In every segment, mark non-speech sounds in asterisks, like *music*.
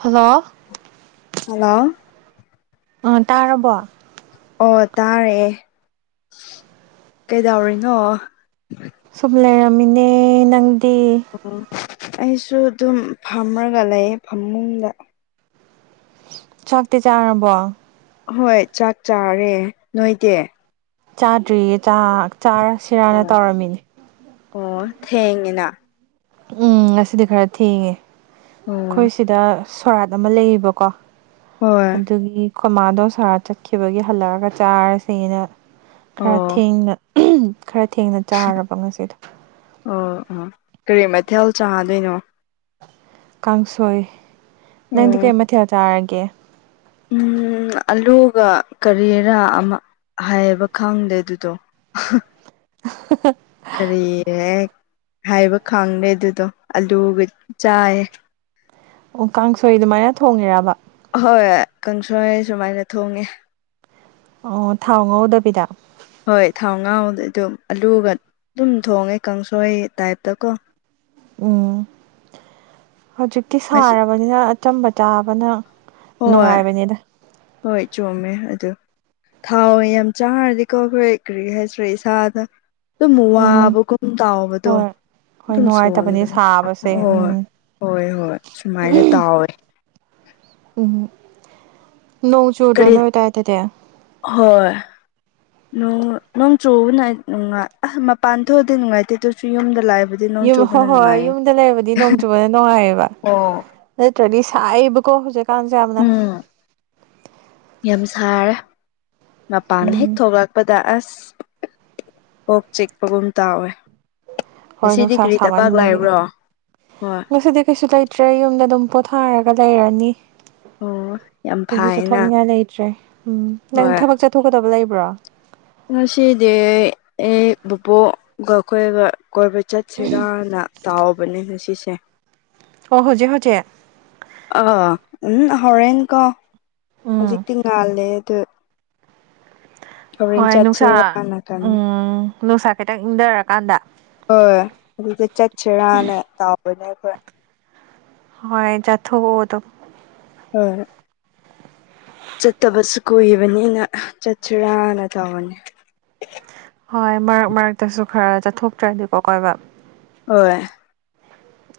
hello hello ꯑ ꯇꯥꯔꯕꯣ ꯑꯣ ꯇꯥꯔꯦ ꯀꯩꯗꯧꯔꯤꯅꯣ ꯁꯨꯝ ꯂꯩꯔꯃꯤꯅꯦ ꯅꯪꯗꯤ ꯑꯣ ꯑꯩꯁꯨ ꯑꯗꯨꯝ ꯐꯝꯔꯒ ꯂꯩꯌꯦ ꯐꯝꯃꯨꯡꯗ ꯆꯥꯛꯇꯤ ꯆꯥꯔꯕꯣ ꯍꯣꯏ ꯆꯥꯛ ꯆꯥꯔꯦ ꯅꯣꯏꯗꯤ ꯆꯥꯗ꯭ꯔꯤꯌꯦ ꯆꯥꯛ ꯆꯥꯔꯁꯤꯔꯅ ꯑꯣ ꯇꯧꯔꯝꯃꯤꯅꯦ ꯑꯣ ꯊꯦꯡꯉꯤꯅ ꯎꯝ ꯉꯁꯤꯗꯤ ꯈꯔ ꯊꯦꯡꯉꯦ ꯑꯣ ꯑꯩꯈꯣꯏ ꯁꯤꯗ ꯁꯣꯔꯥꯠ ꯑꯃ ꯂꯩꯌꯦꯕꯀꯣ ꯍꯣꯏ ꯑꯗꯨꯒꯤ ꯈꯣꯏꯃꯥꯗꯣ ꯁꯣꯔꯥꯥꯠ ꯆꯠꯈꯤꯕꯒꯤ ꯍꯜꯂꯛꯑꯒ ꯆꯥꯔꯁꯦꯅ ꯈꯔ ꯑꯣ ꯊꯦꯡꯅ ꯈꯔ ꯊꯦꯡꯅ ꯆꯥꯔꯕ ꯉꯁꯤꯗꯣ ꯑꯣ ꯑꯣ ꯀꯔꯤ ꯃꯊꯦꯜ ꯆꯥꯗꯣꯏꯅꯣ ꯀꯥꯡꯁꯣꯏ ꯅꯪꯗꯤ ꯑꯣ ꯀꯩ ꯃꯊꯦꯜ ꯆꯥꯔꯒꯦ ꯎꯝ ꯑꯂꯨꯒ ꯀꯔꯤꯔꯥ ꯑꯃ ꯍꯥꯏꯌꯦꯕ ꯈꯪꯗꯦ ꯑꯗꯨꯗꯣ ꯍꯥꯍꯥ ꯀꯔꯤꯌꯦ ꯍꯥꯏꯕ ꯈꯪꯗꯦ ꯑꯗꯨꯗꯣ ꯑꯂꯨꯒ ꯆꯥꯏꯌꯦ ꯑꯣ ꯀꯥꯡꯁꯣꯏ ꯑꯗꯨꯃꯥꯏꯅ ꯊꯣꯡꯉꯤꯔꯥꯕ ꯍꯣꯏ ꯀꯥꯡꯪꯁꯣꯏ ꯁꯨꯃꯥꯏꯅ ꯊꯣꯡꯉꯦ ꯑꯣ ꯊꯥꯎ ꯉꯧꯗꯕꯤꯗ ꯍꯣꯏ ꯊꯥꯎ ꯉꯥꯎꯗꯤ ꯑꯗꯣ ꯑꯂꯨꯒ ꯑꯗꯨꯝ ꯊꯣꯡꯉꯦ ꯀꯥꯡꯁꯣꯏ ꯇꯥꯏꯞꯇꯀꯣ ꯎꯝ ꯍꯧꯖꯤꯛꯇꯤ ꯉꯁꯤ ꯁꯥꯔꯕꯅꯤꯅ ꯑꯆꯝꯕ ꯆꯥꯕꯅ ꯍꯣꯏ ꯅꯨꯡꯉꯥꯏꯕꯅꯤꯗ ꯍꯣꯏ ꯆꯣꯃꯦ ꯑꯗꯨ ꯊꯥꯎ ꯌꯥꯝ ꯆꯥꯔꯗꯤꯀꯣ ꯑꯈꯣꯏ ꯀꯔꯤꯍꯥꯏꯁꯤꯔ ꯏꯁꯥꯗ ꯑꯗꯨꯝ ꯎꯝ ꯋꯥꯕꯒꯨꯝ ꯇꯥꯎꯕꯗꯣ ꯍꯣꯏ ꯍꯣꯏ ꯑꯗꯨꯝ ꯅꯨꯡꯉꯥꯏꯇꯕꯅꯦ ꯁꯣꯟꯕ ꯁꯥꯕꯁꯦ ꯍꯣꯏ ꯎꯝ ꯍꯣꯏ ꯍꯣꯏ ꯁꯨꯃꯥꯏꯅ ꯇꯥꯎꯋꯦ ꯎꯝ ꯅꯣꯡ ꯆꯨꯗ꯭ꯔꯣ ꯀꯔꯤ ꯅꯣꯏ ꯑꯗꯥꯏꯗꯗꯤ ꯍꯣꯏ ꯅꯣꯡ ꯆꯨꯕꯅ ꯅꯨꯡꯥꯏ ꯑꯁ ꯃꯄꯥꯟ ꯊꯣꯛꯑꯗꯤ ꯅꯨꯡꯉꯥꯏꯇꯦ ꯑꯗꯨꯁꯨ ꯌꯨꯝꯗ ꯂꯥꯛꯏꯕꯗ ꯌꯨꯝ ꯍꯣꯏ ꯍꯣꯏ ꯍꯣꯏ ꯌꯨꯝꯗ ꯂꯩꯕꯗꯤ ꯅꯣꯡ ꯆꯨꯕꯅ ꯅꯨꯡꯉꯥꯏꯌꯦꯕ ꯑꯣ ꯅꯠꯇ꯭ꯔꯗꯤ ꯁꯥꯏꯕꯀꯣ ꯍꯧꯖꯤꯛꯀꯥꯟꯁꯦ ꯌꯥꯝꯅ ꯎꯝ ꯌꯥꯝ ꯁꯥꯔꯦ ꯃꯄꯥꯟ ꯍꯦꯛ ꯎꯝ ꯊꯣꯛꯂꯛꯄꯗ ꯑꯁ ꯀꯣꯛ ꯆꯤꯛꯄꯒꯨꯝ ꯇꯥꯎꯋꯦ ꯍꯣꯏ ꯉꯁꯤꯗꯤ ꯅꯨꯡꯁꯥ ꯀꯔꯤ ꯊꯕꯛ ꯁꯥꯍꯟꯕꯒꯤ ꯂꯩꯕ꯭ꯔꯣ ꯍꯣꯏ ꯉꯁꯤꯗꯤ ꯀꯩꯁꯨ ꯂꯩ ꯇ꯭ꯔꯦ ꯌꯨꯝꯗ ꯑꯗꯨꯝ ꯄꯣꯊꯥꯔꯒ ꯂꯩꯔꯅꯤ ꯑꯣ ꯌꯥꯝ ꯀꯩꯁꯨ ꯐꯩꯅ ꯆꯠꯊꯣꯛꯅꯤꯡꯉꯥꯏ ꯂꯩꯇ꯭ꯔꯦ ꯎꯝ ꯅꯪ ꯍꯣꯏ ꯊꯕꯛ ꯆꯠꯊꯣꯛꯀꯗꯕ ꯂꯩꯕ꯭ꯔꯣ ꯉꯁꯤꯗꯤ ꯑꯩ ꯕꯨꯕꯣꯛꯒ ꯈꯣꯏꯒ ꯀꯣꯏꯕ ꯆꯠ ꯁꯤꯔꯥꯅ ꯇꯥꯎꯕꯅꯦ ꯉꯁꯤꯁꯦ ꯑꯣ ꯍꯧꯖꯤꯛ ꯍꯧꯖꯤꯛ ꯑꯥ ꯎꯝ ꯍꯧꯔꯦꯟꯅꯀꯣ ꯎꯝ ꯍꯧꯖꯤꯛꯇꯤ ꯉꯥꯜꯂꯤꯌꯦ ꯑꯗꯨ ꯍꯣꯔꯦꯟ ꯍꯣꯏ ꯅꯨꯡꯁꯥ ꯆꯠꯁꯤꯔꯥꯅ ꯈꯟꯕ ꯎꯝ ꯅꯨꯡꯁꯥ ꯈꯤꯇꯪ ꯏꯪꯊꯔꯀꯥꯟꯗ ꯍꯣꯏ ꯑꯗꯨꯗ ꯆꯠꯁꯤꯔꯥꯅ ꯇꯥꯎꯕꯅꯦ ꯑꯩꯈꯣꯏ ꯍꯣꯏ ꯆꯥꯊꯣꯛꯎ ꯑꯗꯨꯝ ꯍꯣꯏ ꯆꯠꯇꯕꯁꯨ ꯀꯨꯏꯕꯅꯤꯅ ꯆꯠꯁꯤꯔꯥꯅ ꯇꯧꯕꯅꯤ ꯍꯣꯏ ꯃꯔꯛ ꯃꯔꯛꯇꯁꯨ ꯈꯔ ꯆꯠꯊꯣꯛꯇ꯭ꯔꯗꯤꯀꯣ ꯀꯣꯏꯕ ꯍꯣꯏ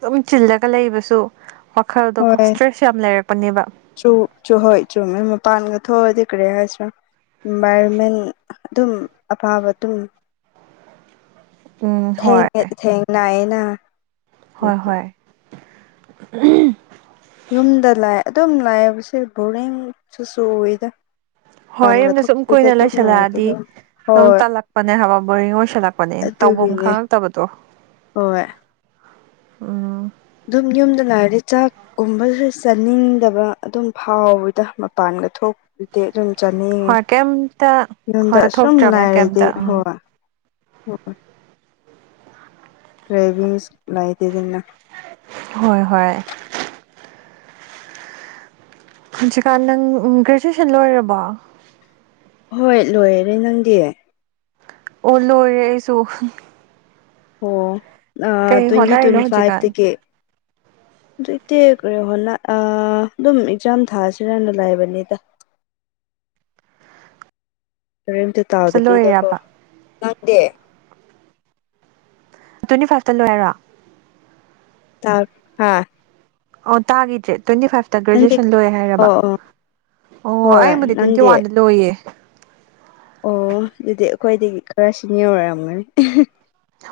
ꯑꯗꯨꯝ ꯆꯤꯜꯂꯒ ꯂꯩꯕꯁꯨ ꯋꯥꯈꯜꯗꯣꯣ ꯍꯣꯏ ꯏꯁꯇ꯭ꯔꯦꯁ ꯌꯥꯝ ꯂꯩꯔꯛꯄꯅꯦꯕ ꯆꯨ ꯆ ꯍꯣꯏ ꯆꯨ ꯃ ꯃ ꯄꯥꯟꯒ ꯊꯣꯛꯣ ꯊꯔ ꯍꯥꯏꯁ ꯏꯟꯚꯥꯏꯔꯣꯟꯃꯦꯟ ꯑꯗꯨꯝ ꯑꯐꯕ ꯑꯗꯨꯝ *unintelligible* ꯍꯣꯏ ꯊꯦꯡ ꯊꯦꯡꯅꯥꯏꯅ ꯍꯣꯏ ꯍꯣꯏ ꯌꯨꯝꯗ ꯂꯥꯛꯑ ꯑꯗꯨꯝ ꯂꯥꯛꯑꯦꯕꯁ ꯕꯣꯔꯤꯡꯁꯨꯁꯨ ꯎꯏꯗ ꯍꯣꯏ ꯌꯨꯝꯗ ꯁꯨꯝ ꯀꯨꯏꯅ ꯂꯣꯏꯁꯜꯂꯛꯑꯗꯤ ꯂꯩꯔꯗꯤꯀꯣ ꯑꯗꯨꯝ ꯍꯣꯏ ꯇꯜꯂꯛꯄꯅꯦ ꯍꯥꯏꯕ ꯕꯣꯔꯤꯡ ꯑꯣꯏꯁꯜꯂꯛꯄꯅꯦ ꯇꯧꯐꯝ ꯑꯗꯨꯒꯤꯅꯦ ꯈꯪꯉꯛꯇꯕꯗꯣ ꯍꯣꯏ ꯎꯝ ꯑꯗꯨꯝ ꯌꯨꯝꯗ ꯅꯥꯔꯦ ꯆꯥꯛ ꯒꯨꯝꯕꯗꯨꯗ ꯆꯥꯅꯤꯡꯗꯕ ꯑꯗꯨꯝ ꯐꯥꯎꯋꯗ ꯃꯄꯥꯟꯒ ꯊꯣꯛ ꯑꯗꯨꯗꯤ ꯑꯗꯨꯝ ꯆꯠꯅꯤꯡꯉꯦ ꯍꯣꯏ ꯀꯩꯝꯇ ꯌꯨꯝꯗ ꯍꯣꯏ ꯑꯁꯨꯝ ꯆꯠꯊꯣꯛꯇ꯭ꯔꯕꯅꯤꯅ ꯂꯥꯏꯔꯗꯤ ꯀꯩꯝꯇ ꯎꯝ ꯍꯣꯏꯣꯏ ꯑꯣꯣꯏꯣꯏ ꯒ꯭ꯔꯦꯚꯁ ꯂꯥꯛꯇꯗꯅ ꯍꯣꯏ ꯍꯣꯏ ꯍꯧꯖꯤꯀꯥꯟ ꯅꯪ ꯒ꯭ꯔꯦꯖꯨꯑꯦꯁꯟ ꯂꯣꯏꯔꯕꯣ ꯍꯣꯏ ꯂꯣꯏꯔꯔꯦ ꯅꯪꯗꯤ ꯑꯣ ꯂꯣꯏꯔꯦ ꯑꯩꯁꯨ ꯑꯣ ꯀꯩ ꯇ꯭ꯋꯦꯟꯇꯤ ꯍꯣꯠꯅꯔꯤꯅꯣ ꯇ꯭ꯋꯦꯟꯇ ꯐꯥꯏꯚ ꯍꯧꯖꯤꯛꯀꯥꯟ ꯇꯀ ꯑꯗꯨꯇꯦ ꯀꯦꯣ ꯍꯣꯅ ꯑꯗꯨꯝ ꯑꯦꯛꯖꯥꯝ ꯊꯥꯁꯤꯔꯅ ꯂꯑꯕꯅꯤꯗ ꯀꯔꯤꯝꯇ ꯇꯥꯎꯗꯕꯤꯗꯀꯣ ꯂꯣꯏꯔꯤꯔꯕ ꯅꯪꯗꯦ ꯇ꯭ꯋꯦꯟꯤꯥꯏꯞꯇ ꯂꯣꯏꯔꯣ ꯇ ꯍꯥꯥ ꯑꯣ ꯇꯒꯤꯗꯇꯦ ꯇ꯭ꯋꯦꯟꯇ ꯐꯁ ꯇ ꯅꯪꯗꯤ ꯒ꯭ꯔꯦꯖꯨꯑꯦꯁꯟ ꯂꯣꯏꯦ ꯍꯥꯏꯔꯕ ꯑꯣ ꯑꯣ ꯑꯣ ꯍꯣꯏ ꯑꯩꯕꯨꯗꯤ ꯇ꯭ꯋꯦꯟꯇꯤ ꯅꯪꯗꯤ ꯋꯥꯟꯗ ꯂꯣꯏꯌꯦ ꯑꯣ ꯑꯗꯨꯗꯤ ꯑꯩꯈꯣꯏꯗꯒꯤ ꯈꯔ ꯁꯤꯅꯤ ꯑꯣꯏꯔꯝꯒꯅꯤ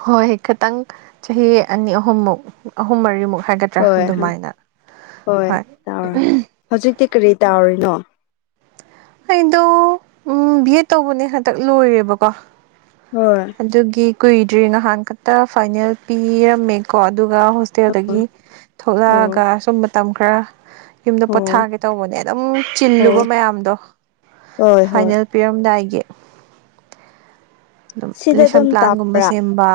ꯍꯣꯏ ꯈꯤꯇꯪ ꯆꯍꯤ ꯑꯅꯤ ꯑꯍꯨꯝꯃꯨꯛ ꯑꯍꯨꯝ ꯃꯔꯤꯃꯨꯛ ꯍꯥꯏꯒꯠ ꯅꯠꯇ꯭ꯔꯥ ꯍꯣꯏ ꯑꯗꯨꯃꯥꯏꯅ ꯍꯣꯏ ꯍꯧꯖꯤꯛꯇꯤ ꯀꯔꯤ ꯇꯥꯔꯤꯅꯣ ꯑꯩꯗꯣ ꯎ ꯕꯤ ꯑꯦꯠ ꯇꯧꯕꯅꯦ ꯍꯟꯗꯛ ꯂꯣꯏꯔꯦꯕꯀꯣ ꯍꯣꯏ ꯑꯗꯨꯒꯤ ꯀꯨꯏꯗ꯭ꯔꯤ ꯅꯍꯥꯟ ꯈꯛꯇ ꯐꯥꯏꯅꯦꯜ ꯄꯤꯔꯝꯃꯦ ꯀꯣ ꯑꯗꯨꯒ ꯑꯣ ꯍꯣꯁꯇꯦꯜꯗꯒꯤ ꯑꯣ ꯊꯣꯛꯂꯛꯑꯒ ꯁꯨꯝ ꯃꯇꯝ ꯈꯔ ꯌꯨꯝꯗ ꯑꯣ ꯄꯣꯊꯥꯒꯦ ꯇꯧꯕꯅꯦ ꯑꯗꯨꯝ ꯆꯤꯜꯂꯨꯕ ꯃꯌꯥꯝꯗꯣ ꯍꯣꯏ ꯍꯣꯏ ꯐꯥꯏꯅꯦꯜ ꯄꯤꯌꯔ ꯑꯝꯗ ꯑꯩꯒꯤ ꯑꯗꯨꯝ ꯁꯤꯗ ꯂꯦꯁꯟ ꯑꯗꯨꯝ ꯄ꯭ꯂꯥꯟꯒꯨꯝꯕ ꯇꯥꯕ꯭ꯔꯥ ꯁꯦꯝꯕ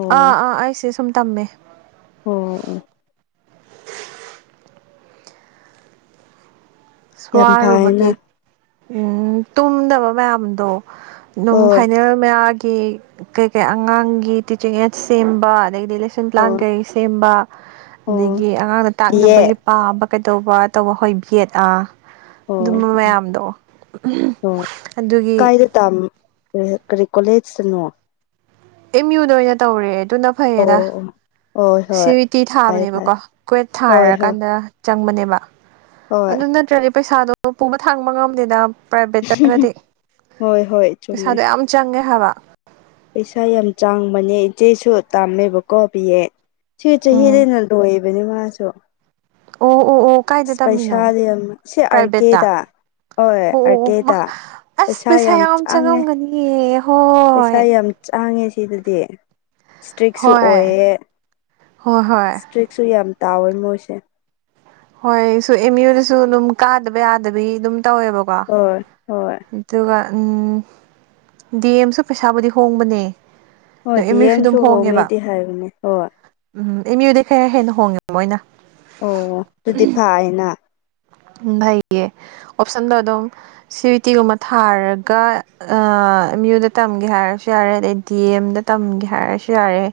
ꯑꯣ ꯑꯥ ꯑꯥ ꯑꯩꯁꯦ ꯁꯨꯝ ꯇꯝꯃꯦ ꯑꯣ ꯑꯣ ꯌꯥꯝ ꯐꯩꯅ ꯔꯨꯕꯒꯤ ꯎꯝ ꯇꯨꯝꯗꯕ ꯃꯌꯥꯝꯗꯣ ꯑꯗꯨꯝ ꯍꯣꯏ ꯐꯥꯏꯅꯦꯜ ꯃꯌꯥꯒꯤ ꯀꯩ ꯀꯩ ꯑꯉꯥꯡꯒꯤ ꯇꯤꯆꯤꯡ ꯑꯦꯠ ꯁꯦꯝꯕ ꯑꯗꯩꯗꯤꯁ ꯇꯦꯛꯁꯟ ꯄ꯭ꯂꯥꯟ ꯑꯣ ꯀꯩ ꯁꯦꯝꯕ ꯑꯣ ꯑꯗꯒꯤ ꯑꯉꯥꯡꯅ ꯕꯤ ꯑꯦ ꯇꯥꯛꯅꯕꯒꯤ ꯄꯥꯕ ꯀꯩꯗꯧꯕ ꯇꯧꯕ ꯍꯣꯏ ꯕꯦꯠ ꯑ ꯑꯣ ꯑꯗꯨꯝꯕ ꯃꯌꯥꯝꯗꯣ ꯑꯗꯨꯒꯤ ꯇ ꯀꯔꯤ ꯀꯣꯂꯦꯖꯇꯅꯣ ꯑꯦꯝ ꯌꯨꯗ ꯑꯣꯏꯅ ꯇꯧꯔꯦ ꯑꯗꯨꯅ ꯐꯩꯌꯦꯗ ꯑꯣ ꯑꯣ ꯍꯣꯏ ꯍꯣꯏ ꯁꯤꯇꯤ ꯐꯔꯦ ꯊꯥꯕꯅꯦꯕꯀꯣ ꯐꯔꯦ ꯀ꯭ꯋꯦꯠ ꯍꯣꯏ ꯍꯣꯏ ꯊꯥꯔꯀꯥꯟꯗ ꯆꯪꯕꯅꯦꯕ ꯍꯣꯏ ꯑꯗꯨ ꯅꯠꯇ꯭ꯔꯗꯤ ꯄꯩꯁꯥꯗꯣ ꯄꯨꯕ ꯊꯥꯡꯕ ꯉꯝꯗꯦꯗ ꯄ꯭ꯔꯥꯏꯚꯦꯠꯇꯔꯒꯗꯤ ꯍꯣꯏ ꯍꯣꯏ ꯆꯨꯝꯃꯦ ꯄꯩꯁꯥꯗꯣ ꯌꯥꯝ ꯆꯪꯉꯦ ꯍꯥꯏꯕ ꯄꯩꯁꯥ ꯌꯥꯝ ꯆꯥꯡꯕꯅꯦ ꯏꯆꯦꯁꯨ ꯇꯝꯃꯦꯕꯀꯣ ꯄꯕꯤꯌꯦ ꯁꯤꯦꯆ ꯎꯝ ꯍꯦꯜꯂꯅ ꯂꯣꯑꯦꯅꯤ ꯃꯥꯁꯨ ꯑꯣ ꯑꯣ ꯑꯣ ꯀꯥꯏꯗ ꯑꯁ ꯇꯝꯃꯤꯅꯣ ꯄꯩꯁꯥꯗꯤ ꯌꯥꯝ ꯁꯤ ꯑꯥꯔ ꯄ꯭ꯔꯥꯏꯚꯦꯠꯇ ꯀꯦꯗ ꯍꯣꯏ ꯑꯥꯔ ꯑꯣ ꯀꯦꯗ ꯑꯁ ꯄꯩꯁꯥ ꯌꯥꯝ ꯆꯪꯉꯝꯒꯅꯤ ꯍꯣꯏ ꯄꯩꯁꯥ ꯌꯥꯝ ꯆꯥꯡꯉꯦ ꯁꯤꯗꯗꯤ ꯏꯁꯇ꯭ꯔꯤꯛꯁꯨ ꯍꯣꯏ ꯑꯣꯏꯌꯦ ꯍꯣꯏ ꯍꯣꯏ ꯏꯁꯇꯔꯤꯛ ꯀꯛꯁꯨ ꯌꯥꯝ ꯇꯥꯎꯋꯦ ꯃꯣꯏꯁꯦ ꯍꯣꯏ ꯁ ꯑꯦꯝ ꯌꯨꯗꯁꯨ ꯑꯗꯨꯝ ꯀꯥꯗꯕ ꯌꯥꯗꯕꯤ ꯑꯗꯨꯝ ꯇꯧꯋꯦꯕꯀꯣ ꯍꯣꯏ ꯍꯣꯏ ꯑꯗꯨꯒ ꯗꯤ ꯑꯦꯝꯁꯨ ꯄꯩꯁꯥꯕꯨꯗꯤ ꯍꯣꯡꯕꯅꯦ ꯑꯗꯣ ꯍꯣꯏ ꯗꯤ ꯑꯦꯝ ꯌꯨꯁꯨ ꯑꯦꯝꯁꯨ ꯑꯗꯨꯝ ꯍꯣꯡꯉꯦꯕ ꯍꯣꯡꯉꯦꯗꯤ ꯍꯥꯏꯕꯅꯦ ꯍꯣꯏ ꯎꯝ ꯏ ꯃꯤꯑꯣꯏꯗꯩ ꯈꯔ ꯍꯦꯟꯅ ꯍꯣꯡꯉꯦꯕ ꯃꯣꯏꯅ ꯑꯣ ꯑꯗꯨꯗꯤ ꯐꯅ ꯎ ꯐꯩꯌꯦ ꯑꯣꯞꯁꯟꯗꯣ ꯑꯗꯨꯝ ꯁꯤꯕꯤ ꯇꯤꯒꯨꯝꯕ ꯊꯥꯔꯒ ꯑꯦꯝ ꯌꯨꯗ ꯇꯝꯒꯦ ꯍꯥꯏꯔꯁꯨ ꯌꯥꯔꯦ ꯑꯗꯩ ꯗꯤ ꯑꯦꯝꯗ ꯇꯝꯒꯦ ꯍꯥꯏꯔꯁꯨ ꯌꯥꯔꯦ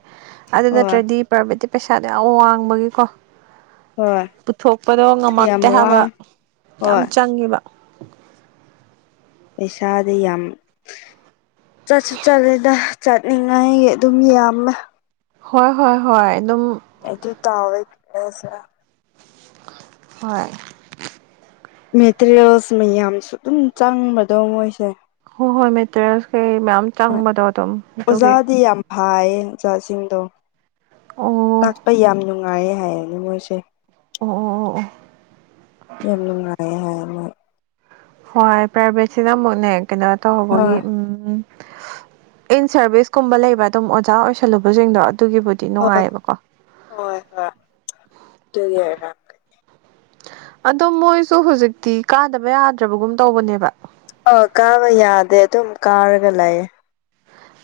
ꯑꯗꯨ ꯍꯣꯏ ꯅꯠꯇ꯭ꯔꯗꯤ ꯄ꯭ꯔꯥꯏꯚꯦꯠꯇꯤ ꯄꯩꯁꯥꯗꯣ ꯌꯥꯝ ꯋꯥꯡꯕꯒꯤꯀꯣ ꯍꯣꯏ ꯊꯣꯛꯄꯗꯣ ꯌꯥꯝ ꯉꯝꯃꯛꯇꯦ ꯍꯥꯏꯕ ꯋꯥꯡ ꯌꯥꯝ ꯍꯣꯏ ꯆꯪꯉꯦꯕ ꯄꯩꯁꯥꯗꯤ ꯌꯥꯝ ꯆꯠꯁꯨ ꯆꯠꯂꯦꯗ ꯆꯠꯅꯤꯡꯉꯥꯏꯒꯤ ꯑꯗꯨꯝ ꯌꯥꯝꯃꯦ ꯍꯣꯏ ꯍꯣꯏ ꯍꯣꯏ ꯑꯗꯨꯝ ꯑꯩꯗꯤ ꯇꯋꯦꯁ ꯍꯣꯏ ꯃꯦꯇꯔꯤꯌꯦꯜꯁ ꯃꯌꯥꯝꯁꯨ ꯑꯗꯨꯝ ꯆꯪꯕꯗꯣ ꯃꯣꯏꯁꯦ ꯍꯣꯏ ꯍꯣꯏ ꯃꯦꯇꯔꯤꯌꯦꯜꯁ ꯀꯩ ꯃꯌꯥꯝ ꯆꯪꯕꯗꯣ ꯑꯗꯨꯝ ꯑꯗꯨꯒꯤ ꯐꯌꯦ ꯆꯆꯥꯁꯤꯡꯗꯣ ꯑꯣ ꯑꯣ ꯇꯥꯛꯄ ꯌꯥꯝ ꯅꯨꯡꯉꯥꯏꯌꯦ ꯍꯥꯏꯌꯦꯅꯦ ꯃꯣꯏꯁꯦ ꯑꯣ ꯌꯥꯝꯅꯉꯑ ꯍꯥꯏ ꯍꯣꯏ ꯄ꯭ꯔꯥꯏꯚꯦꯠꯁꯤꯅ ꯑꯃꯨꯛꯅꯦ ꯀꯩꯅꯣ ꯇꯧꯧꯕꯒꯤ ꯍꯣꯏ ꯎꯝ ꯏꯟ ꯁꯔꯚꯤꯁꯀꯨꯝꯕ ꯂꯩꯕ ꯑꯗꯨꯝ ꯑꯣꯖꯥ ꯑꯣꯏꯁꯜꯂꯨꯕꯁꯤꯡꯗꯣ ꯑꯗꯨꯒꯤꯕꯨꯗꯤ ꯗꯤ ꯍꯣꯏ ꯅꯨꯡꯉꯥꯏꯌꯦꯕꯀꯣ ꯍꯣꯏ ꯍꯣꯏ ꯑꯗꯨꯒꯤ ꯍꯣꯏ ꯑꯗꯣ ꯃꯣꯏꯁꯨ ꯍꯧꯖꯤꯛꯇꯤ ꯀꯥꯗꯕ ꯌꯥꯗ꯭ꯔꯕꯒꯨꯝ ꯇꯧꯕꯅꯦꯕ ꯑ ꯀꯥꯕ ꯌꯥꯗꯦ ꯑꯗꯨꯝ ꯀꯥꯔꯒ ꯂꯩꯥꯛꯌꯦ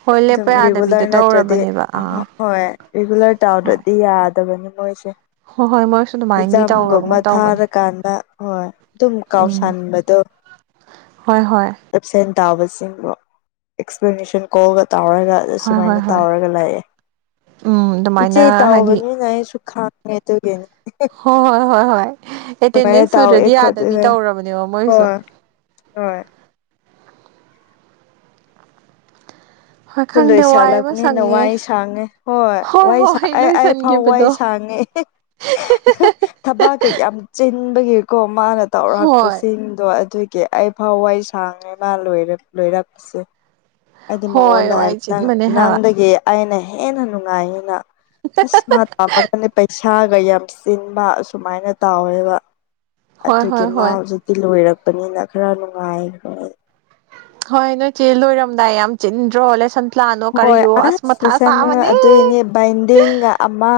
ꯍꯣꯏ ꯑꯗꯨꯝ ꯂꯦꯞꯄ ꯌꯥꯗꯕꯤꯗꯣ ꯔꯤꯒꯨꯂꯔ ꯅꯠꯇ꯭ꯔꯗꯤ ꯇꯧꯔꯕꯅꯦꯕ ꯑ ꯑꯥ ꯍꯣꯏ ꯔꯤꯒꯨꯂꯔ ꯍꯣꯏ ꯇꯥꯎꯗꯗꯤ ꯌꯥꯗꯕꯅꯤ ꯃꯣꯏꯁꯦ ꯍꯣꯏ ꯍꯣꯏ ꯃꯣꯏꯁꯨ ꯑꯗꯨꯃꯥꯏꯅꯗꯤ ꯑꯦꯛꯖꯥꯝꯒꯨꯝꯕ ꯇꯧꯔꯕꯒꯨꯝ ꯇꯧꯕꯅꯤ ꯊꯥꯔꯀꯥꯟꯗ ꯍꯣꯏ ꯑꯗꯨꯝ ꯎꯝ ꯀꯥꯎꯁꯟꯕꯗꯣ ꯍꯣꯏ ꯍꯣꯏ ꯑꯦꯞꯁꯦꯟ ꯇꯥꯕꯁꯤꯡꯗꯣ ꯑꯦꯛꯁꯄ꯭ꯂꯦꯅꯦꯁꯟ ꯀꯣꯜꯒ ꯇꯧꯔꯒ ꯑꯗ ꯍꯣꯏ ꯁꯨꯃꯥꯏꯅ ꯍꯣꯏ ꯍꯣꯏ ꯇꯥꯎꯔꯒ ꯎꯝ ꯂꯩꯥꯛꯌꯦꯦ ꯏꯆꯦ ꯑꯗꯨꯃꯥꯏꯅ ꯍꯥꯏꯗꯤ ꯇꯥꯎꯕꯅꯤꯅ ꯑꯩꯁꯨ ꯈꯥꯡꯉꯦ ꯍ ꯇꯒ ꯍꯣꯏ ꯍꯣꯏ ꯍꯣꯏ ꯍꯣꯏ ꯑꯦꯇꯦꯟꯗꯦꯟꯁ ꯇꯧꯋꯦ ꯁꯨꯗ꯭ꯔꯗꯤ ꯌꯥꯗꯕꯤ ꯈꯣꯠꯂꯦ ꯇꯧꯔꯕꯅꯦꯕ ꯃꯣꯏꯁꯨ ꯍꯣꯏ ꯍꯣꯏ ꯍꯣꯏ ꯑꯗꯨ ꯈꯪꯗꯦ ꯋꯥꯏꯕ ꯂꯣꯏꯁꯜꯂꯕꯅꯤꯅ ꯁꯪꯉꯦ ꯋꯥꯏ ꯁꯥꯡꯉꯦ ꯍꯣꯏ ꯋꯥꯏ ꯍꯣꯏ ꯑꯩ ꯑꯩ ꯐꯥꯎ ꯋꯥꯏ ꯂꯣꯏꯁꯤꯟꯈꯤꯕꯗꯣ ꯁꯥꯡꯉꯦ ꯊꯕꯥꯛꯀ ꯌꯥꯝ ꯆꯤꯟꯕꯒꯤꯀꯣ ꯃꯥꯅ ꯍꯣꯏ ꯇꯧꯔꯛꯄꯁꯤꯡꯗꯣ ꯑꯗꯨꯒꯤ ꯑꯣꯀꯦ ꯑꯩ ꯐꯥꯎꯋꯥ ꯁꯥꯡꯉꯦ ꯃꯥ ꯂꯣꯏꯔꯛꯄꯁꯦ ꯍꯥꯏꯗꯤ ꯍꯣꯏ ꯃꯉꯣꯟꯗ ꯋꯥꯏ ꯍꯥꯏꯕ ꯆꯤꯟꯕꯅꯦ ꯍꯥꯏꯕ ꯅꯪꯗꯒꯤ ꯑꯩꯅ ꯍꯦꯟꯅ ꯅꯨꯡꯉꯥꯏꯅ ꯑꯁ ꯃꯥ ꯇꯥꯝꯃꯒꯗꯤ ꯄꯩꯁꯥ ꯏꯁꯥꯒ ꯌꯥꯝ ꯆꯤꯟꯕ ꯑꯁꯨꯃꯥꯏꯅ ꯇꯥꯎꯋꯦꯕ ꯍꯣꯏ ꯑꯗꯨꯒꯤ ꯍꯣꯏ ꯃꯥ ꯍꯣꯏ ꯍꯧꯖꯤꯛ ꯤ ꯂꯣꯏꯔꯛꯄꯅꯤꯅ ꯈꯔ ꯅꯨꯡꯉꯥꯏꯈ꯭ꯔ ꯍꯣꯏ ꯅꯣꯏ ꯆꯦ ꯂꯣꯏꯔꯝꯗꯥꯏ ꯌꯥꯝ ꯆꯤꯟꯗ꯭ꯔꯣꯜꯂꯦꯟ ꯍꯣꯏ ꯑꯁ ꯂꯁ ꯑꯗꯨꯏꯅꯦ ꯕꯥꯏꯟꯗꯤꯡꯒ ꯑꯃ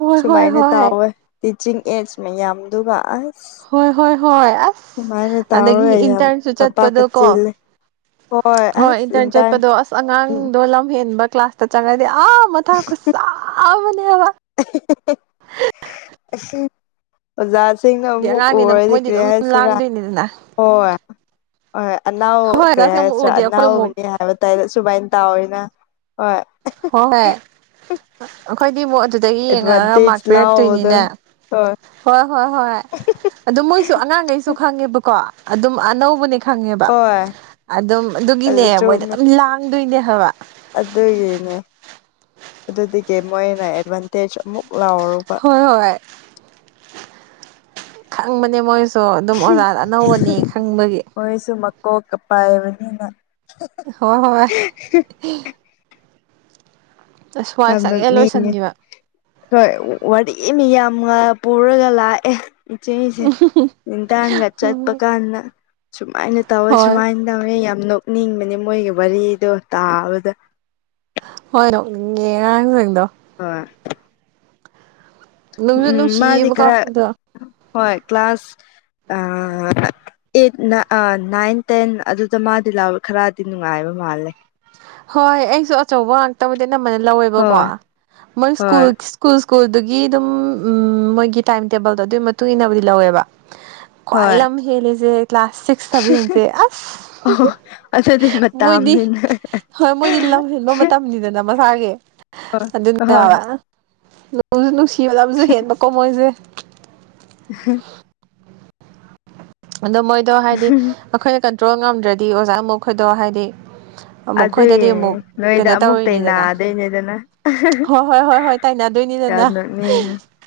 ꯍꯣꯏ ꯍꯣꯏ ꯁꯨꯃꯥꯏꯅ ꯍꯣꯏ ꯇꯥꯎꯋꯦ ꯇꯤꯆꯤꯡ ꯑꯦꯖ ꯃꯌꯥꯝꯗꯨ ꯑꯁ ꯍꯣꯏ ꯍꯣꯏ ꯍꯣꯏ ꯑꯁ ꯁꯨꯃꯥꯏꯅ ꯑꯗꯒꯤ ꯇꯧꯔꯒ ꯌꯥꯝ ꯏꯟꯇꯔꯁꯨ ꯆꯠꯄꯗꯣ ꯊꯕꯥꯛꯀ ꯀꯣ ꯆꯤꯜꯂꯦ ꯍꯣꯏ ꯏꯟꯇꯔꯟ ꯆꯠꯄꯗꯣ ꯑꯁ ꯑꯉꯥꯡꯗꯣ ꯂꯝ ꯍꯦꯟꯕ ꯀ꯭ꯂꯥꯁ ꯇ ꯆꯪꯉꯥꯏꯗꯤ ꯑ ꯃꯊꯪ ꯈꯨ ꯁꯥꯕꯅꯦ ꯍꯥꯏꯕ ꯑꯁ ꯑꯣꯖꯥꯁꯤꯡꯅ ꯍꯥꯏꯗꯤ ꯑꯃꯨꯛ ꯑꯉꯥꯡꯅꯤꯅ ꯎꯔꯗꯤ ꯃꯣꯏꯗꯤ ꯀ꯭ꯔꯦ ꯑꯗꯨꯝ ꯍꯥꯏꯁꯤꯔꯥ ꯂꯥꯡꯗꯣꯏꯅꯤꯗꯅ ꯍꯣꯏ ꯍꯣꯏꯣꯏ ꯑꯅꯥꯎ ꯍꯣꯏ ꯀꯔꯤ ꯑꯣꯖꯥꯁꯤꯡ ꯑꯃꯨꯛ ꯍꯥꯏꯁ꯭ꯔꯥ ꯎꯔꯗꯤ ꯑꯩꯈꯣꯏ ꯑꯅꯥꯎꯅꯤ ꯑꯃꯨꯛ ꯍꯥꯏ ꯍꯥꯏꯕ ꯇꯥꯏ ꯁꯨꯕꯥꯥꯏꯅ ꯇꯥꯑꯣꯏꯅ ꯍꯣꯏ ꯍꯣꯏ ꯍꯣꯏ ꯑꯩꯈꯣꯏꯗꯤ ꯑꯃꯨꯛ ꯑꯗꯨꯗꯒꯤ ꯌꯦꯡꯉꯛꯑꯒ ꯃꯥꯥꯛ ꯑꯦꯗꯚꯥꯟꯇꯦꯖ ꯂꯥꯎꯕꯗꯣ ꯄꯤꯔꯛꯇꯣꯏꯅꯤꯅꯦ ꯍꯣꯏ ꯍꯣꯏ ꯍꯣꯏ ꯍꯣꯏ ꯑꯗꯨ ꯃꯣꯏꯁꯨ ꯑꯉꯥꯡꯈꯩꯁꯨ ꯈꯪꯉꯦꯕꯀꯣ ꯑꯗꯨꯝ ꯑꯅꯧꯕꯅꯤ ꯈꯪꯉꯦꯕ ꯍꯣꯏ ꯑꯗꯨꯝ ꯑꯗꯨꯒꯤꯅꯦ ꯑꯗꯨ ꯃꯣꯏꯗ ꯆꯨꯝꯃꯦ ꯑꯗꯨꯝ ꯂꯥꯡꯗꯣꯏꯅꯦ ꯍꯥꯏꯕ ꯑꯗꯨꯒꯤꯅꯦ ꯑꯗꯨꯗꯒꯤ ꯃꯣꯏꯅ ꯑꯦꯗꯚꯥꯟꯇꯦꯖ ꯑꯃꯨꯛ ꯂꯥꯎꯔꯨꯕ ꯍꯣꯏ ꯍꯣꯏ ꯈꯪꯕꯅꯦ ꯃꯣꯏꯁꯨ ꯑꯗꯨꯝ ꯑꯣꯖꯥ ꯑꯅꯧꯕꯅꯤ ꯈꯪꯕꯒꯤ ꯃꯣꯏꯁꯨ ꯃꯀꯣꯛ ꯄꯥꯏꯕꯅꯤꯅ ꯍꯣꯏ ꯍꯣꯏ ꯑꯁ꯭ꯋꯥꯏ ꯌꯥꯝ ꯁꯪꯉꯦ ꯅꯣꯛꯅꯤꯡꯉꯦ ꯂꯣꯏꯁꯤꯟꯈꯤꯕ ꯍꯣꯏ ꯋꯥꯔꯤ ꯃꯤ ꯌꯥꯝ ꯄꯨꯔꯒ ꯂꯥꯛꯑꯦ ꯏꯆꯦꯁꯦ ꯦꯟꯗꯥꯡꯒ ꯆꯠꯄ ꯍꯣꯏ ꯀꯥꯟꯗ ꯁꯨꯃꯥꯏꯅ ꯇꯧꯋꯦ ꯍꯣꯏ ꯁꯨꯃꯥꯏꯅ ꯅꯧꯦ ꯌꯥꯝ ꯅꯣꯛꯅꯤꯡꯕꯅꯦ ꯃꯣꯏꯒꯤ ꯋꯥꯔꯤꯗꯣ ꯇꯥꯕꯗ ꯍꯣꯏ ꯅꯣꯛꯅꯤꯡꯉ ꯑꯉꯥꯡꯁꯤꯡꯗꯣ ꯑ ꯅꯨꯡꯁꯨ ꯎꯝ ꯃꯥꯗꯤ ꯅꯨꯡꯁꯤꯌꯦꯕꯀꯣ ꯈꯔ ꯍꯣꯏ ꯀ꯭ꯂꯥꯁ ꯎ ꯑꯦꯠ ꯅꯥꯏꯟ ꯇꯦꯟ ꯑꯗꯨꯗ ꯃꯥꯗꯤ ꯂꯥꯎ ꯈꯔꯗꯤ ꯅꯨꯡꯉꯥꯏꯕ ꯃꯥꯜꯂꯦ ꯍꯣꯏ ꯑꯩꯁꯨ ꯑꯆꯧꯕ ꯉꯥꯛꯇꯕꯨꯗꯤ ꯑꯅꯝꯕꯅ ꯂꯧꯋꯦꯕꯀꯣ ꯍꯣꯏ ꯃꯣꯏ ꯁ꯭ꯀꯨꯜ ꯍꯣꯏ ꯁ꯭ꯀꯨꯜ ꯁ꯭ꯀꯨꯜꯗꯨꯒꯤ ꯑꯗꯨꯝ ꯎꯝ ꯃꯣꯏꯒꯤ ꯇꯥꯏꯝ ꯇꯦꯕꯜꯗꯣ ꯑꯗꯨꯒꯤ ꯃꯇꯨꯡ ꯏꯟꯅꯕꯨꯗꯤ ꯂꯧꯋꯦꯕ ꯀ꯭ꯋꯥꯏ ꯍꯣꯏ ꯑꯃ ꯍꯦꯂꯖꯦ ꯂꯁ ꯆꯕꯤꯁꯦ ꯑꯁ ꯑꯣ ꯑꯗꯨꯗꯤ ꯃꯣꯏꯗꯤ ꯃꯇꯝꯅꯤꯅ ꯍꯣꯏ ꯃꯣꯏꯗꯤ ꯂꯝꯁꯤꯦꯟꯕ ꯃꯇꯝꯅꯤꯗꯅ ꯃꯁꯥꯒꯤ ꯍꯣꯏ ꯍꯣꯏ ꯑꯗꯨꯕ ꯅꯣꯡꯁꯨ ꯅꯨꯡꯁꯤꯕꯗꯕꯨꯁꯨ ꯍꯦꯟꯕꯀꯣ ꯃꯣꯏꯁꯦ ꯎꯝ ꯑꯗꯣ ꯃꯣꯏꯗꯣ ꯍꯥꯏꯗꯤ ꯑꯩꯈꯣꯏꯅ ꯀꯟꯇ꯭ꯔꯣꯜ ꯉꯝꯗ꯭ꯔꯗꯤ ꯑꯣꯖꯥ ꯃꯈ ꯑꯩꯣꯏꯗꯣ ꯍꯥꯏꯗꯤ ꯑꯃꯨꯛ ꯑꯩꯈꯣꯏꯗꯗꯤ ꯑꯗꯨꯒꯤꯅꯦ ꯑꯃꯨꯛ ꯅꯣꯏꯗ ꯀꯩꯅꯣ ꯑꯃꯨꯛꯇ ꯇꯧꯔꯤꯅꯤꯗꯅ ꯅꯥꯗꯣꯏꯅꯦꯗꯅ ꯍꯣꯏ ꯍꯣꯏ ꯍꯣꯏ ꯍꯣꯏ ꯇꯥꯏꯅꯗꯣꯏꯅꯤꯗꯅ ꯌꯥꯣꯅꯤ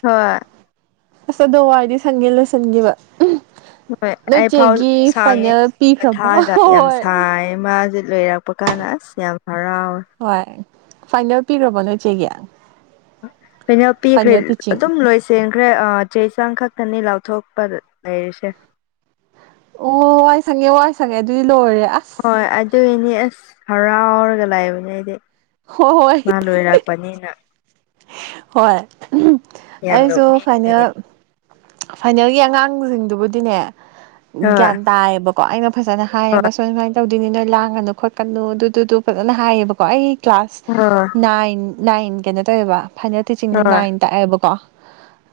ꯍꯣꯏ ꯑꯁ ꯑꯗꯋꯥꯏꯗꯤ ꯁꯪꯒꯦ ꯂꯣꯏꯁꯤꯟꯈꯤꯕ ꯍꯣꯏ ꯅꯣꯏ ꯑꯩ ꯐꯥꯎ ꯆꯦꯒꯤ ꯁꯥꯡꯉꯦ ꯐꯥꯏꯅꯦꯜ ꯄꯤꯈ꯭ꯔꯕꯣ ꯊꯥꯒ ꯌꯥꯝ ꯍꯣꯏ ꯁꯥꯡ ꯃꯥꯁꯦ ꯂꯣꯏꯔꯄ ꯄꯀꯥꯟ ꯑꯁ ꯌꯥꯝ ꯍꯔꯥꯎꯋꯦ ꯍꯣꯏ ꯐꯥꯏꯅꯦꯜ ꯄꯤꯈ꯭ꯔꯕꯣ ꯅꯣ ꯏꯆꯦꯒꯤ ꯂꯣꯏꯅ ꯄꯤꯈ꯭ꯔꯦ ꯇꯤꯆꯤꯡ ꯑꯗꯨꯝ ꯂꯣꯏꯁ ꯆꯦꯟꯈ꯭ꯔꯦ ꯆꯦ ꯆꯥꯡ ꯈꯛꯇꯅꯤ ꯂꯥꯎꯊꯣꯛꯄ ꯂꯩꯔꯤꯁꯦ ꯑꯣ ꯋꯥꯏ ꯁꯪꯉꯦ ꯋꯥꯏ ꯁꯪꯉꯦ ꯑꯗꯨꯗꯤ ꯂꯣꯏꯔꯦ ꯑꯁ ꯍꯣꯏ ꯑꯗꯨꯒꯤꯅꯤ ꯑꯁ ꯍꯔꯥꯎꯔꯒ ꯂꯥꯛꯏꯕꯅꯦ ꯑꯩꯗꯤ ꯍꯣꯏ ꯍꯣꯏ ꯃꯥ ꯂꯣꯏꯔꯥꯛꯄꯅꯤꯅ ꯍꯣꯏ ꯌꯥꯝ ꯑꯩꯁꯨ ꯅꯣꯛꯅꯤꯡꯕꯅꯦ ꯐꯥꯏꯅꯦꯜ ꯐꯥꯏꯅꯦꯜꯒꯤ ꯑꯉꯥꯡꯁꯤꯡꯗꯨꯕꯨꯗꯤꯅꯦ ꯍꯣꯏ ꯒ꯭ꯌꯥꯟ ꯇꯥꯏꯌꯦꯕꯀꯣ ꯑꯩꯅ ꯐꯖꯅ ꯍꯥꯏꯌꯦꯕ ꯍꯣꯏ ꯁꯨꯝꯥꯏ ꯁꯨꯃꯥꯏꯅ ꯇꯧꯗꯣꯏꯅꯤ ꯅꯣꯏ ꯂꯥꯡꯒꯅꯨ ꯈꯣꯠꯀꯅꯨ ꯑꯗꯨꯗꯨꯗꯨ ꯐꯖꯅ ꯍꯥꯏꯌꯦꯕꯀꯣ ꯑꯩ ꯀ꯭ꯂꯥꯁ ꯍꯣꯏ ꯍꯣꯏ ꯅꯥꯏꯟ ꯅꯥꯏꯟ ꯀꯩꯅꯣ ꯇꯧꯋꯦꯕ ꯐꯥꯏꯅꯦꯜ ꯇꯤꯆꯤꯡꯗ ꯍꯣꯏ ꯅꯥꯏꯟ ꯇꯥꯛꯑꯦꯕꯀꯣ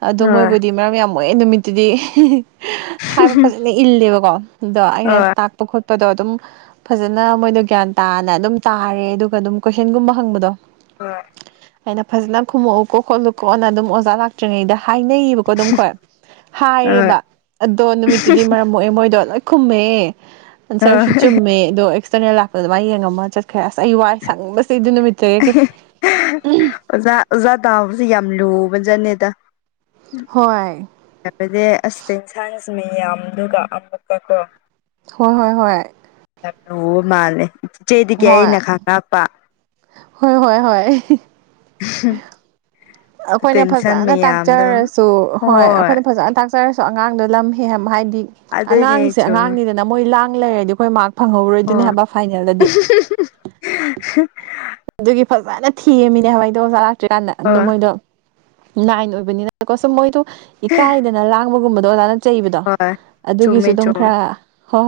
ꯑꯗꯣ ꯍꯣꯏ ꯃꯣꯏꯕꯨꯗꯤ ꯃꯔꯝ ꯌꯥꯝ ꯃꯣꯏꯦ ꯅꯨꯃꯤꯠꯇꯨꯗꯤ ꯍꯥꯏꯕ ꯐꯖꯅ ꯏꯜꯂꯦꯕꯀꯣ ꯗꯣ ꯑꯩꯅ ꯍꯣꯏ ꯍꯣꯏ ꯇꯥꯛ ꯈꯣꯠꯄ ꯈꯣꯠꯄꯗꯣ ꯑꯗꯨꯝ ꯐꯖꯅ ꯃꯣꯏꯗꯣ ꯒ꯭ꯌꯥꯟ ꯇꯥꯅ ꯑꯗꯨꯝ ꯇꯥꯔꯦ ꯑꯗꯨꯒ ꯑꯗꯨꯝ ꯀꯣꯏꯁꯟꯒꯨꯝꯕ ꯍꯪꯕꯗꯣ ꯑꯣ ꯑꯩꯅ ꯐꯖꯅ ꯈꯨꯝꯃꯛꯎꯀꯣ ꯈꯣꯠꯂꯨ ꯀꯣꯅ ꯑꯗꯨꯝ ꯑꯣꯖꯥ ꯂꯥꯛꯇ꯭ꯔꯤꯉꯩꯗ ꯍꯥꯏꯅꯩꯌꯦꯕ ꯀ ꯑꯗꯨꯝ ꯈꯣꯏ ꯍꯥꯏꯔꯦꯕ ꯑꯗꯣ ꯅꯨꯃꯤꯠꯇꯨꯗꯤ ꯃꯔꯝ ꯑꯣꯏꯣꯛꯑꯦ ꯃꯣꯏꯗꯣ ꯂꯣꯏ ꯈꯨꯝꯃꯦ ꯑꯟꯁꯔꯁꯨ ꯆꯨꯝꯃꯦ ꯑꯗꯣ ꯆꯅꯦꯜ ꯂꯥꯛꯄ ꯑꯗꯨꯃꯥꯏꯅ ꯌꯦꯡꯉꯝꯃ ꯆꯠꯈ꯭ꯔꯦ ꯑꯁ ꯑꯩ ꯋꯥꯏ ꯁꯪꯕꯁꯤ ꯑꯩ ꯑꯗꯨ ꯅꯨꯃꯤꯠꯇꯒ ꯀ ꯑꯣꯖꯥ ꯑꯣꯖꯥ ꯇꯥꯕꯁꯤꯦ ꯌꯥꯝ ꯂꯨꯕ ꯖꯥꯠꯅꯦꯗ ꯍꯣꯏ ꯍꯥꯏꯕꯗꯤ ꯑꯁ ꯇꯦꯟꯁꯥꯡꯁ ꯃꯌꯥꯝꯗꯨꯒ ꯑꯃꯨꯛꯀ ꯀꯣ ꯍꯣꯏ ꯍꯣꯏ ꯍꯣꯏ ꯂꯨꯕ ꯃꯥꯜꯂꯦ ꯏꯆꯦꯗꯒꯤ ꯍꯣꯏ ꯑꯩꯅ ꯈꯪꯉꯛꯄ ꯍꯣꯏ ꯍꯣꯏ ꯍꯣꯏ *unintelligible* ꯑꯩꯈꯣꯏꯅ ꯇꯦꯟꯁꯟ ꯐꯖꯅ ꯃꯌꯥꯝꯗꯣ ꯇꯥꯛꯆꯔꯁꯨ ꯍꯣꯏ ꯑꯩꯈꯣꯏꯅ ꯐꯖꯅꯥꯛꯆ ꯆꯆꯔꯁꯨ ꯑꯉꯥꯡꯗꯣ ꯂꯝ ꯍꯦꯟ ꯍꯥꯏꯗꯤ ꯑꯗꯨꯅꯦ ꯑꯉꯥꯡꯁꯦ ꯆꯨꯝꯃꯦ ꯑꯉꯥꯡꯅꯤ ꯅ ꯃꯣꯏ ꯂꯥꯡ ꯂꯩꯔꯗꯤ ꯑꯩꯈꯣꯏ ꯃꯥꯔꯛ ꯐꯪꯍꯧꯔꯣꯏꯗꯣꯏꯅꯦ ꯍꯣꯏ ꯍꯥꯏꯕ ꯐꯥꯏꯅꯦꯜꯗꯗꯤ ꯑꯗꯨꯒꯤ ꯐꯖꯅ ꯊꯤꯃꯤꯅꯦ ꯍꯋꯥꯏꯗꯣ ꯑꯣꯖꯥ ꯂꯥꯛꯇ꯭ꯔꯤꯀꯥꯟꯗ ꯑꯗꯨ ꯍꯣꯏ ꯃꯣꯏꯗꯣ ꯅꯥꯏꯟ ꯑꯣꯏꯕꯅꯤꯅꯀꯣ ꯁꯨꯝ ꯃꯣꯏꯗꯣ ꯏꯀꯥꯏ ꯍꯗꯅ ꯂꯥꯡꯕꯒꯨꯝꯕꯗꯣ ꯑꯣꯖꯥꯅ ꯆꯩꯕꯗꯣ ꯍꯣꯏ ꯑꯗꯨꯒꯤꯁꯨ ꯆꯨꯝꯃꯦ ꯑꯗꯨꯝ ꯆꯨꯝꯃꯦ ꯈꯔ ꯍꯣꯏ ꯍꯣꯏ